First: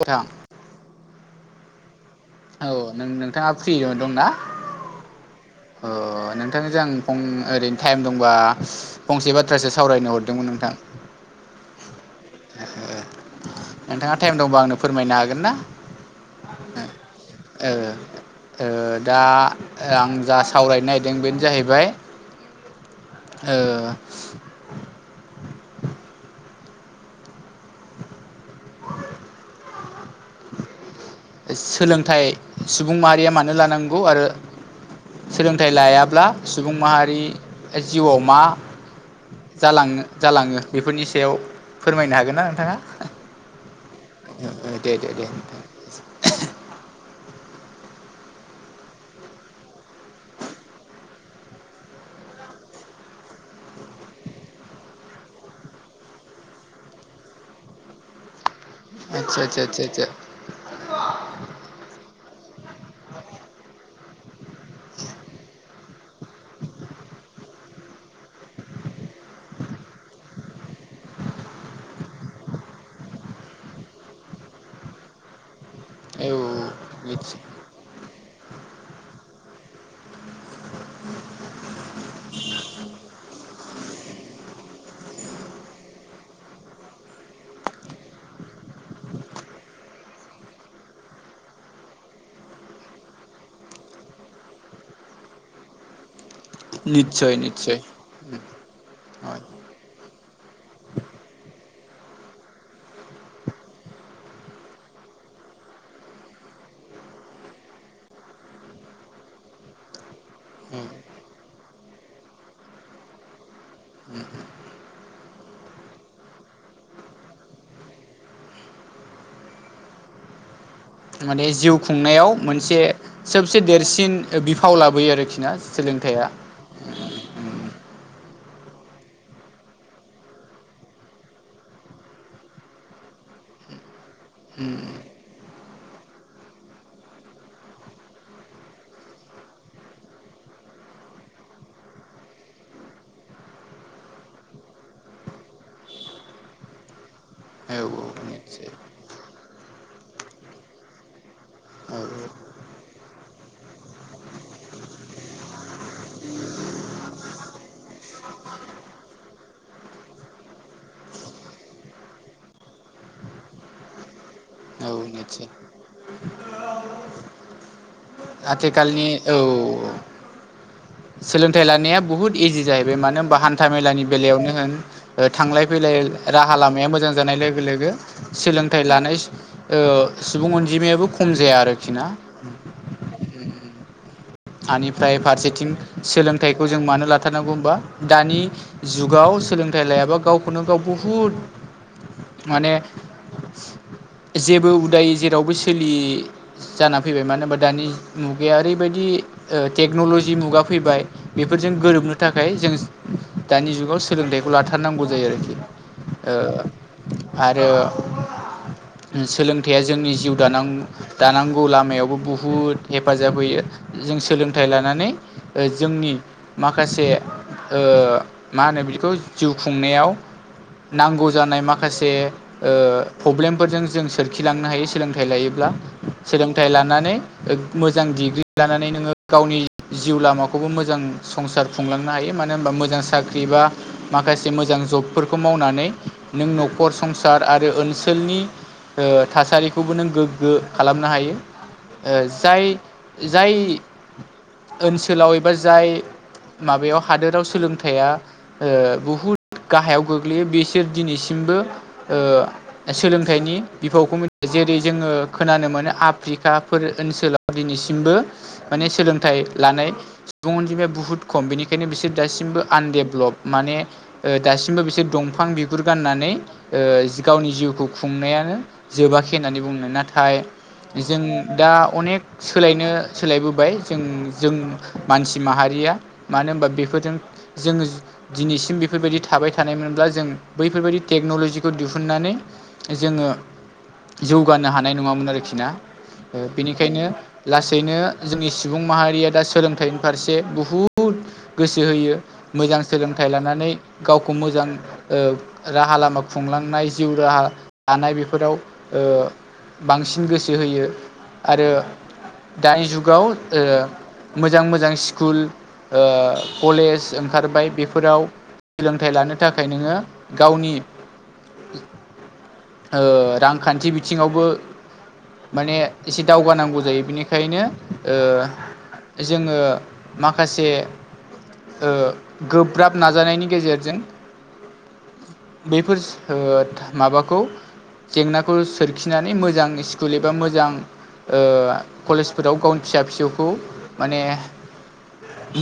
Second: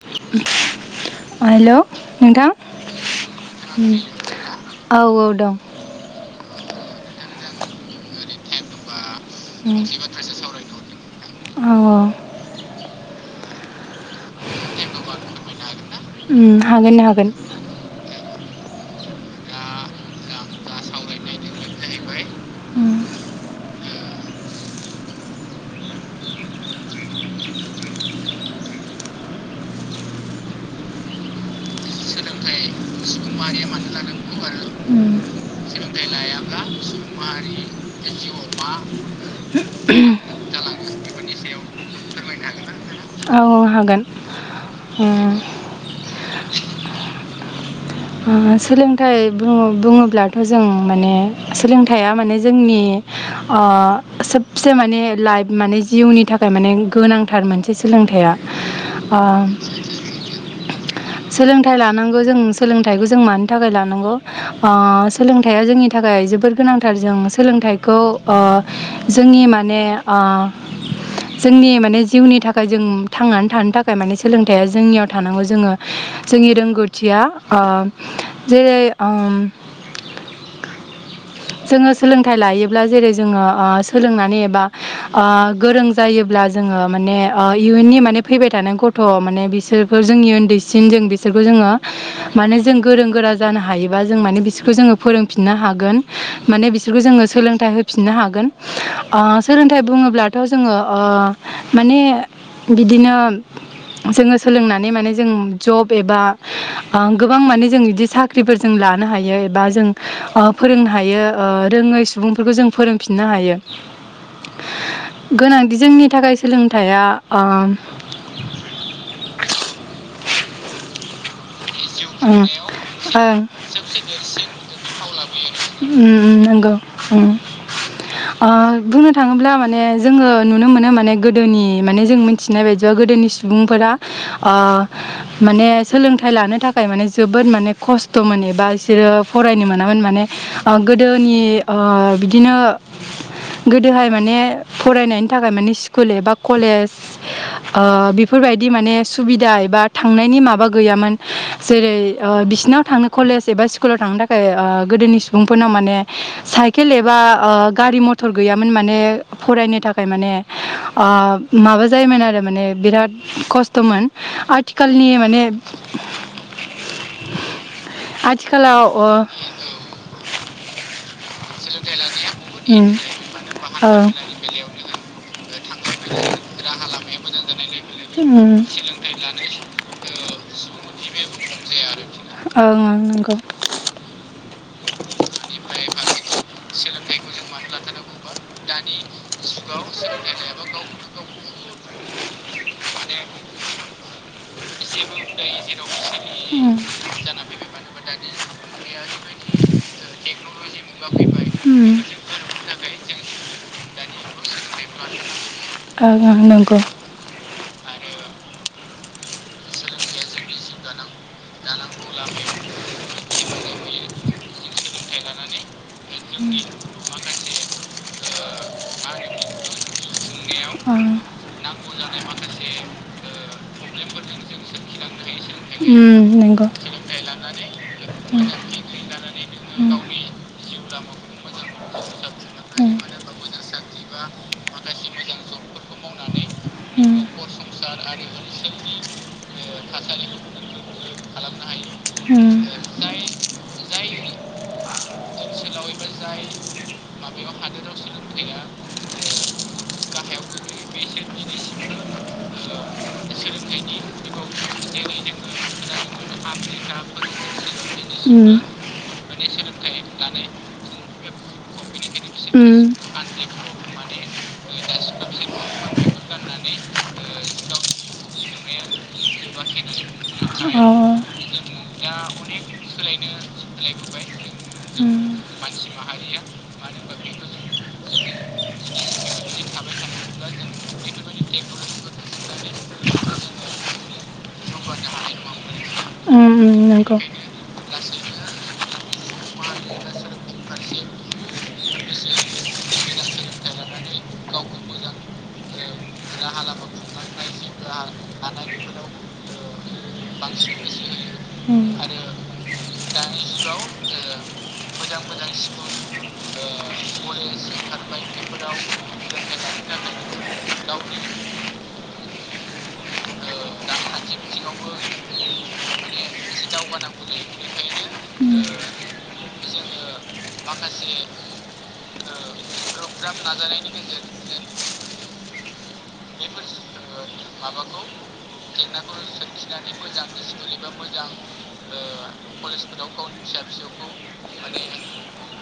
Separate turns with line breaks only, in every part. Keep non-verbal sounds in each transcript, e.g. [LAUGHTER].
नोंथां
[INAUDIBLE] हेल' नोंथां
औ नों-नोंथाङा
उम
फ्रियाव दं ना?
औ औ दं
अ नोंथांजों आं फं ओरैनो टाइम दंबा फंसे बा थ्रासो
उम
सावरायनो हरदोंमोन नोंथां
औ औ
नोंथाङा टाइम दंबा आंनो फोरमायनो हागोनना?
उम हागोन हागोन
ओ ओ दा आं जा सावरायनो नागिरदों बेनो जाहैबाय
उम
ओ सोलोंथाइ सुबुं माहारिया मानो लानांगौ आरो
उम
सोलोंथाइ लायाब्ला सुबुं माहारि जिउआव मा जालाङो जालाङो बेफोरनि सायाव फोरमायनो हागोन ना नोंथाङा?
अ हागोन
दे दे दे
ओम सोलोंथाइ बुं-बुङोब्लाथ' जों माने सोलोंथाइया माने जोंनि ओ सोबसे माने लाइफ माने जिउनि थाखाय माने गोनांथार मोनसे सोलोंथाइया ओ
आदसा आदसा आदसा
[INAUDIBLE] सोलोंथाइ लानांगौ जों सोलोंथाइखौ जों मानो थाखाय लानांगौ ओ सोलोंथाय आ जोंनि थाखाय जोबोर गोनांथार जों सोलोंथाइखौ ओ जोंनि माने ओ जोंनि माने जिउनि थाखाय जों थांनानै थानो थाखाय माने सोलोंथाइया जोंनियाव थानांगौ जोङो
आदसा
जोंनि रोंगौथिया
औ
ओ जेरै ओम जोङो सोलोंथाइ लायोब्ला जेरै जोङो ओ सोलोंनानै एबा ओ गोरों जायोब्ला जोङो माने ओ इयुननि माने फैबाय थानाय ग थ' माने बिसोरफोर जोंनि उन्दैसिन जों बिसोरखौ जोङो माने जों गोरों गोरा जानो हायोबा जों माने बिसोरखौ जोङो फोरोंफिननो हागोन। माने बिसोरखौ जो
निस्सय
सोलोंथाइ
निस्सय
होफिन नो हागोन ओ सोलोंथाइ बुङोब्लाथ' जोङो ओ माने बिदिनो जोङो सोलोंनानै माने जों जब एबा ओ गो बां माने जों बिदि साख्रिफोर जों लानो हायो एबा जों ओ फोरोंनो हायो ओ रोङै सुबुंफोरखौ जों फोरोंफिननो हायो। गोनांथि जोंनि थाखाय सोलोंथाइया ओ
माने जिउ खुंनायाव
ओं
मोनसे
ओं
सबसे देरसिन बिफाव लाबोयो आरोखि ना
उम
सोलोंथाइया।
उम नंगौ उम। ओ बुंनो थाङोब्ला माने जोङो नुनो मोनो माने गोदोनि माने जों मिथिनाय बायदिबा गोदोनि सुबुंफोरा ओ माने सोलोंथाइ लानो थाखाय माने जोबोद माने खस्थ'मोन एबा बिसोरो फरायनो मोनामोन माने ओ गोदोनि ओ बिदिनो गोदोहाय माने फरायनायनि थाखाय माने स्कुल एबा कलेज
औ
ओ
औ
बेफोरबायदि
निस्सय
माने सुबिदा एबा थांनायनि माबा गैयामोन। जेरै
औ
ओ बिसिनाव थांनो कलेज एबा स्कुलाव थांनो थाखाय ओ गोदोनि सुबुंफोरनाव माने साइकेल एबा ओ गारि मथर गैयामोन माने फरायनो थाखाय माने ओ माबा जायोमोन आरो माने बिराद खस्थ'मोन
औ
आथिखालनि माने
निस्सय
आथिखालाव ओ
आथिखालनि औव। सोलोंथाइ लानाया बुहुत इजि
उम
जाहैबाय मानो होनबा हान्था
औ
मेलानि बेलायावनो होन थांलाय फैलाय राहा लामाया मोजां जानाय लोगो लोगो
उम सोलोंथाइखौ
सोलोंथाइ लानाय ओ सुबुं अनजिमायाबो खम जाया आरोखि ना।
ओं औं नंगौ।
हानिफ्राय फारसेथिं सोलोंथाइखौ जों मानो लाथारनांगौ होनबा दानि जुगाव सोलोंथाइ लायाबा गावखौनो गाव बुहुद माने जेबो उदायि जेरावबो सोलियि
उम
जाना फैबाय मानो होनबा दानि मुगाया ओरैबायदि ओ टेक्न'लजि मुगा फैबाय। बेफोरजों
उम
गोरोबनो थाखाय जों दानि जुगाव सोलोंथाइखौ लाथारनांगौ जायो आरोखि।
ओं ओं नांगौ।
ओ आरो सोलोंथाइया जोंनि जिउ दानां दानांगौ लामायावबो बुहुद हेफाजाब होयो जों सोलोंथाइ लानानै जोंनि
उम
माखासे ओ मा होनो बिदिखौ जिउ खुंनायाव
ओं
नांगौ जानाय मा खासे ओ प्रब्लेमफोरजों जों सोरखिलांनो हायो सोलोंथाइ लायो ब्ला
उम नंगौ
सोलोंथाइ लानानै मोजां
उम
डिग्रि लानानै नोङो गावनि जिउ लामाखौबो मोजां संसार
उम
खुंलांनो हायो। मानो होनबा मोजां साख्रि बा माखासे मोजां जबफोरखौ मावनानै नों न'खर
उम
संसार आरो ओनसोलनि ओ थासारिखौबो नों गोग्गो खालामनो हायो।
उम
ओ जाय जाय ओनसोलाव एबा जाय माबायाव हादोराव सोलोंथाया ओ बुहुद गाहायाव गोग्लैयो बिसोर दिनैसिमबो ओ सोलोंथाइनि बिफावखौ मि जेरै जोङो खोनानो मोनो आफ्रिकाफोर ओनसोलाव दिनैसि मबो माने सोलोंथाइ लानाय सुबुं अनजिमाया बुहुत खम बेनिखायनो बिसोर दासिमबो आनडेभलप माने ओ दासिमबो बिसोर दंफां बिगुर गाननानै ओ गावनि जिउखौ खुंनायानो जोबाखै होननानै बुङो नाथाय
अ
जों दा अनेक सोलायनो सोलायबोबाय जों जों
उम
मानसि
उम
माहारिया मानो होनबा बेफोरजों जोङो दिनैसिम बेफोरबायदि थाबाय थानायमोनब्ला जों बैफोरबायदि टेक्न'ल'जिखौ दिहुननानै जोङो जौगानो हानाय नङामोन आरोखि ना
उम
बेनिखायनो
नंगौ
लासैनो जोंनि सुबुं माहारिया दा सोलोंथाइनि फारसे बुहुद गोसो होयो मोजां सोलोंथाइ लानानै गावखौ मोजां राहा लामा खुंलांनाय जिउ राहा लानाय बेफोराव ओ बांसिन गोसो होयो। आरो
उम
दानि जुगाव ओ मोजां मोजां स्कुल कलेज ओंखारबाय बेफोराव सोलोंथाइ लानो थाखाय नोङो गावनि ओ रांखान्थि बिथिङावबो माने एसे दावगानांगौ जायो बिनिखायनो ओ
उम
जोङो माखासे गोब्राब नाजानायनि गेजेरजों बेफोर माबाखौ जेंनाखौ सोरखिनानै मोजां स्कुल एबा मोजां ओ कलेजफोराव गावनि फिसा फिसौखौ माने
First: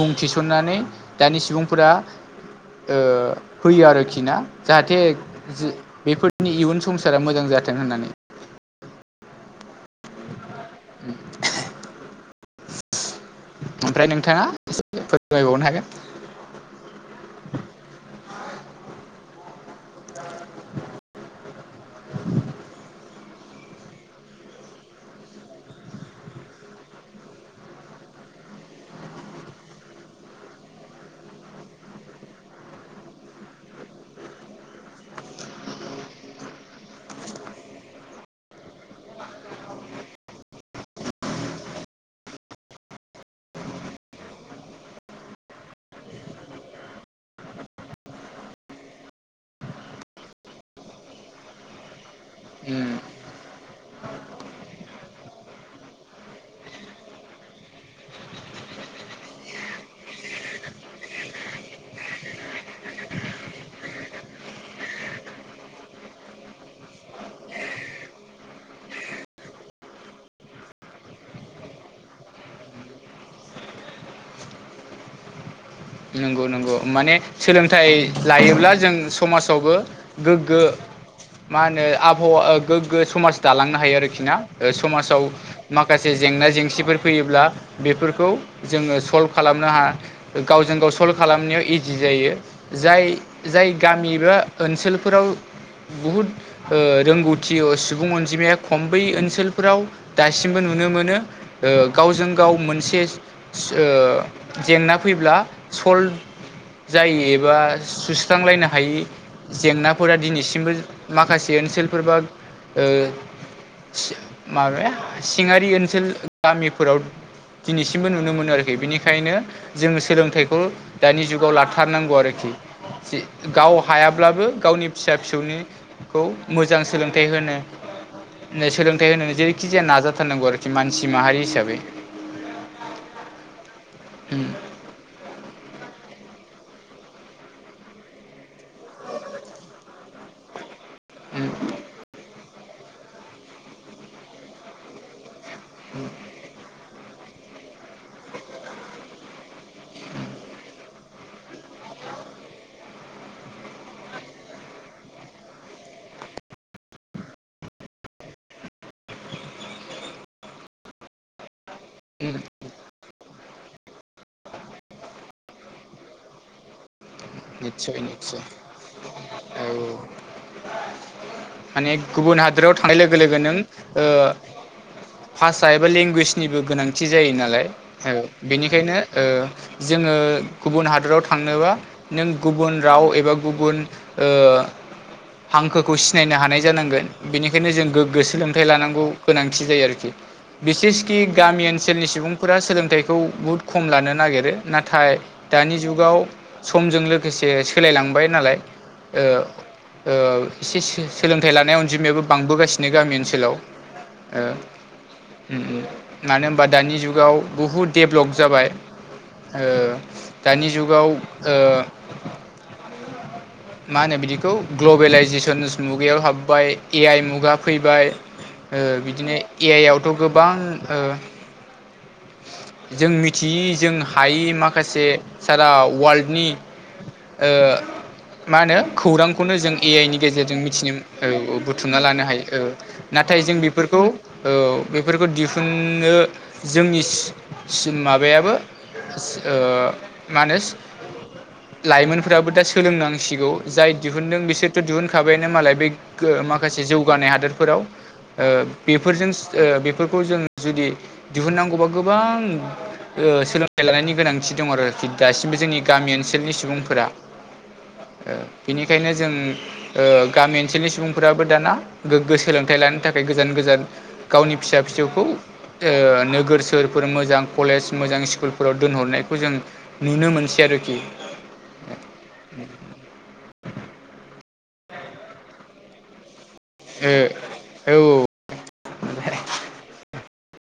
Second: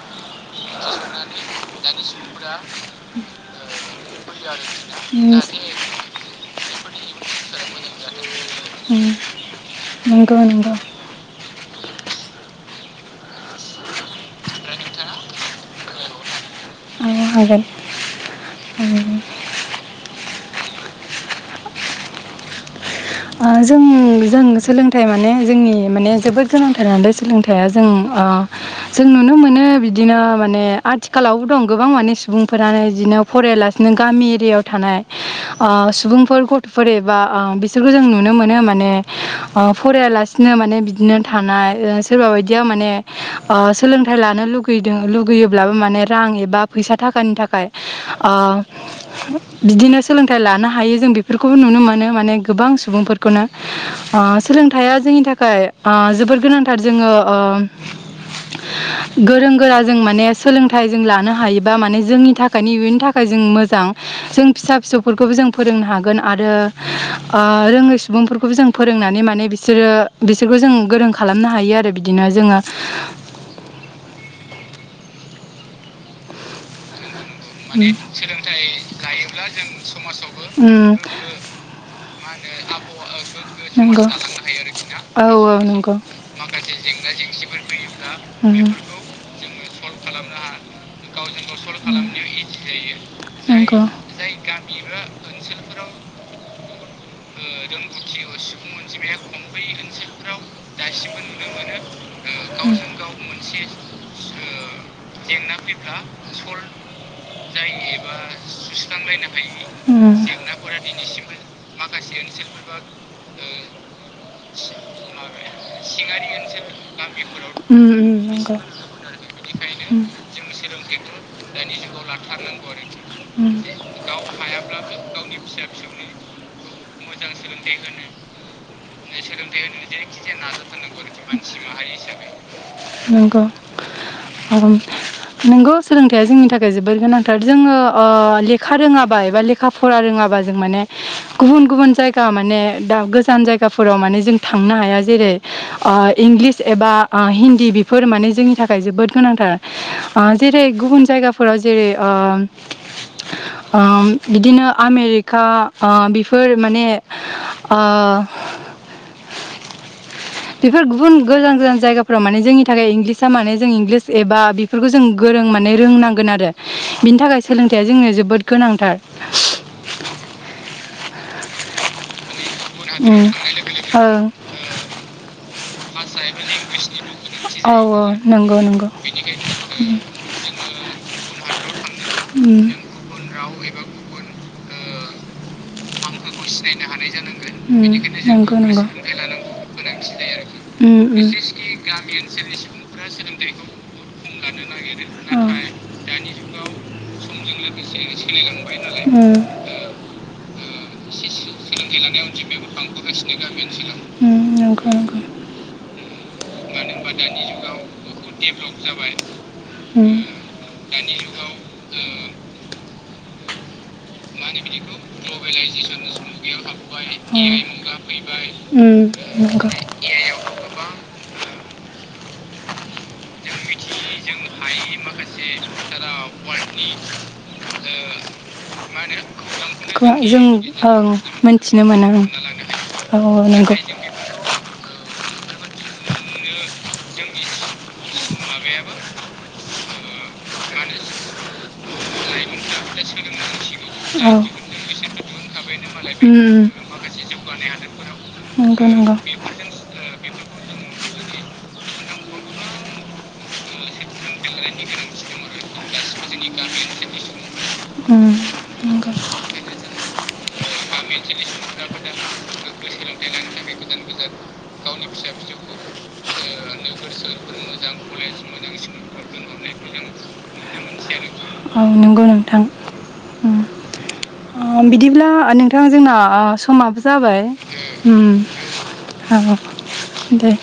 मुं थिसननानै दानि सुबुंफोरा होयो आरोखि ना। जाहाथे
उम
ज बेफोरनि इयुन संसारा मोजां जाथों होननानै।
उम। नंगौ नोंगौ।
उम। ओमफ्राय नोंथाङा फोरमायबावनो हागोन।
आंओ हागोन। उ।
[UNINTELLIGIBLE]
ओ जों। जों सोलोंथाइ माने जोंनि माने जोबोद गोनांथारदों सोलोंथाइया जोंनि ओ जों नुनो मोनो बिदिनो माने आथिखालावबो दं गोबां माने सुबुंफोरानो बिदिनो। फरायालासिनो गामि एरियायाव थानाय ओ सुबुंफोर गथ'फोर एबा बिसोरखौ जों नुनो मोनो माने ओ फरायालासिनो माने बिदिनो थानाय। ओ सोरबा बायदिया माने ओ सोलोंथाइ लानो लुगैदों लुगैयोब्लाबो माने रां एबा फैसा थाखानि थाखाय ओ। बिदिनो सोलोंथाइ लानो हायो बेफोरखौबो नुनो मोनो माने
हागोन
सुबुंफोरखौनो। ओ सोलोंथाइया जोंनि थाखाय ओ जोबोर गोनांथार जोङो ओ
[UNINTELLIGIBLE]
गोरों गोरा जों माने सोलोंथाइ जों लानो हायोबा माने जोंनि थाखायनो इयुननि थाखाय जों मोजां। जों फिसा फिसौफोरखौबो जों फोरोंनो हागोन आरो रोङै सुबुंफोरखौबो जों। फोरोंनानै माने बिसोरो बिसोरखौ जों गोरों खालामनो हायो आरो बिदिनो जोङो।
नंगौ नंगौ माने। सोलोंथाइ लायोब्ला जों समाजावबो गोग्गो
उम
मा होनो आबहावा गोग्गो समाज दालांनो हायो
नंगौ
आरोखि ना समाजाव
औ औ नंगौ
माखासे जेंना जेंसिफोर फैयोब्ला बेफोरखौ
उम,
जोङो सल्भ खालामनो हायो गाव जोंखौ सल्भ खालामनायाव इजि जायो। जाय गामि एबा ओनसोलफोराव बुहुद ओ रोंगौथि सुबुं अनजिमाया खम बै ओनसोलफोराव दासिमबो नुनो मोनो ओ गावजों गाव मोनसे ओ जेंना फैब्ला
फैब्ला
सल्भ
सल्ब
जायो एबा सुस्रांलायनो हायै
उम,
जेंनाफोरा दिनैसिमबो माखासे ओनसोलफोरबा ओ माबाया सिङारि ओनसोल गामिफोराव
उम,
दिनैसिमबो नुनो मोनो
नंगौ
आरोखि बेनि बेखायनो जों
उम,
सोलोंथाइखौ दानि जु लाथारनांगौ
उम,
आरोखि गाव हायाब्लाबो गावनि फिसा फिसौनि खौ मोजां सोलोंथाइ होनो दिनै सोलोंथाइ होनो जेरैखि जाया नाजाथारनांगौ आरोखि मानसि माहारि हिसाबै
नंगौ
उम
अम नंगौ जोंनि थाखाय जोबोर गोनांथार जोङो ओ लेखा रोङाबा एबा लेखा फरा रोङाबा जों माने
उम
गुबुन गुबुन जायगा माने दा गोजान जायगाफोराव माने जों थांनो हाया जेरै ओ इंलिस एबा हिन्दी बेफोर माने जोंनि थाखाय जोबोद गोनांथार जै गुबुन जायगाफोराव जेरै ओ ओ बिदिनो आमेरिका ओ बेफोर माने ओ बेफोर गुबुन गोजान गोजान जायगाफ्राव
उम
माने जोंनि थाखाय इंलिसआ माने जों इंग्लिस एबा बेफोरखौ जों गोरों माने रोंनांगोन आरो बिनि थाखाय सोलोंथाइया
निस्सय
जोंनो
निस्सय
जोबोद गोनांथार
[INAUDIBLE] माने गुबुन हादराव थांनाय लोगो
उम
लोगो नों ओ
ओं
भाषा एबा लेंगुवेजनिबो गोनांथि जायो नालाय
औ औ
ओ
नंगौ नंगौ
बेनिखायनो ओ जोङो गुबुन हादराव थांनोबा नों
उम
गुबुन राव एबा गुबुन ओ हांखोखौ सिनायनो हानाय जानांगोन बेनिखायनो जों गोग्गो
उम
सोलोंथाइ
नंगौ नंगौ
लानांगौ गोनांथि जायो आरोखि बिसेसकि
उम
गामि
उम
ओनसोलनि सुबुंफोरा सोलोंथाइखौ बुहुद खम लानो नागिरो नाथाय दानि
औ
जुगाव समजों लोगोसे सोलायलांबाय नालाय ओ ओ सो-सोलोंथाइ लानाय अनजिमायाबो बांबोगासिनो गामि ओनसोलाव
उम
ओ
उम नंगौ नंगौ
ओम ओम मानो होनबा दानि जुगाव बहुद देभलप जाबाय ओ
उम
दानि जुगाव ओ मा होनो बिदिखौ ग्लबेेलइजेसनस मुगायाव हाबबाय ए आइ मुगा फैबाय
उम
ओ बिदिनो ए
नंगौ
आइ आवथ' गोबां ओ जों मि थि जों हायि माखासे सारा वार्ल्ड
[UNINTELLIGIBLE]
मा होनो खौरांखौनो जों ए
खौ
आइ नि
जों
गेजेरजों मिथिनो
ओं
औ औ
मोनथिनो
बुथुमना
मोना
लानो
ओं
हायो औ
औ
नाथाय जों
नंगौ
बेफोरखौ औ बेफोरखौ दिहुनो जोंनि सिन माबायाबो ओ मा होनो लाइमोनफोराबो दा सोलोंनांसिगौ जाय
औ
दिहुनदों बिसोरथ' दिहुनखाबायनो मालाय बे
उम नंगौ
माखासे जौगानाय हादोरफोराव। ओ
नंगौ
बेफोरजों ओ बेफोरखौ जों जुदि दिहुननांगौबा गोबां ओ सोलोंथाइ लानायनि गोनांथि दङ आरोखि दासिमबो जोंनि गामि ओनसोलनि सुबुंफोरा
उम नंगौ
ओ बेनिखायनो जों ओ गामि ओनसोलनि सुबुंफ्राबो दाना गोगो सोलोंथाइ लानो थाखाय गोजान गोजान गावनि फिसा फिसौखौ ओ नोगोर सोहोरफोर मोजां कलेज मोजां स्कुलफोराव दोनहरनायखौ जों नुनो मोनसै आरोखि
औ नंगौ नोंथां उम ओ बिदिब्ला नोंथां जोंना ओ समाबो
ओ
जाबाय
औ
उम
औ
औ दे।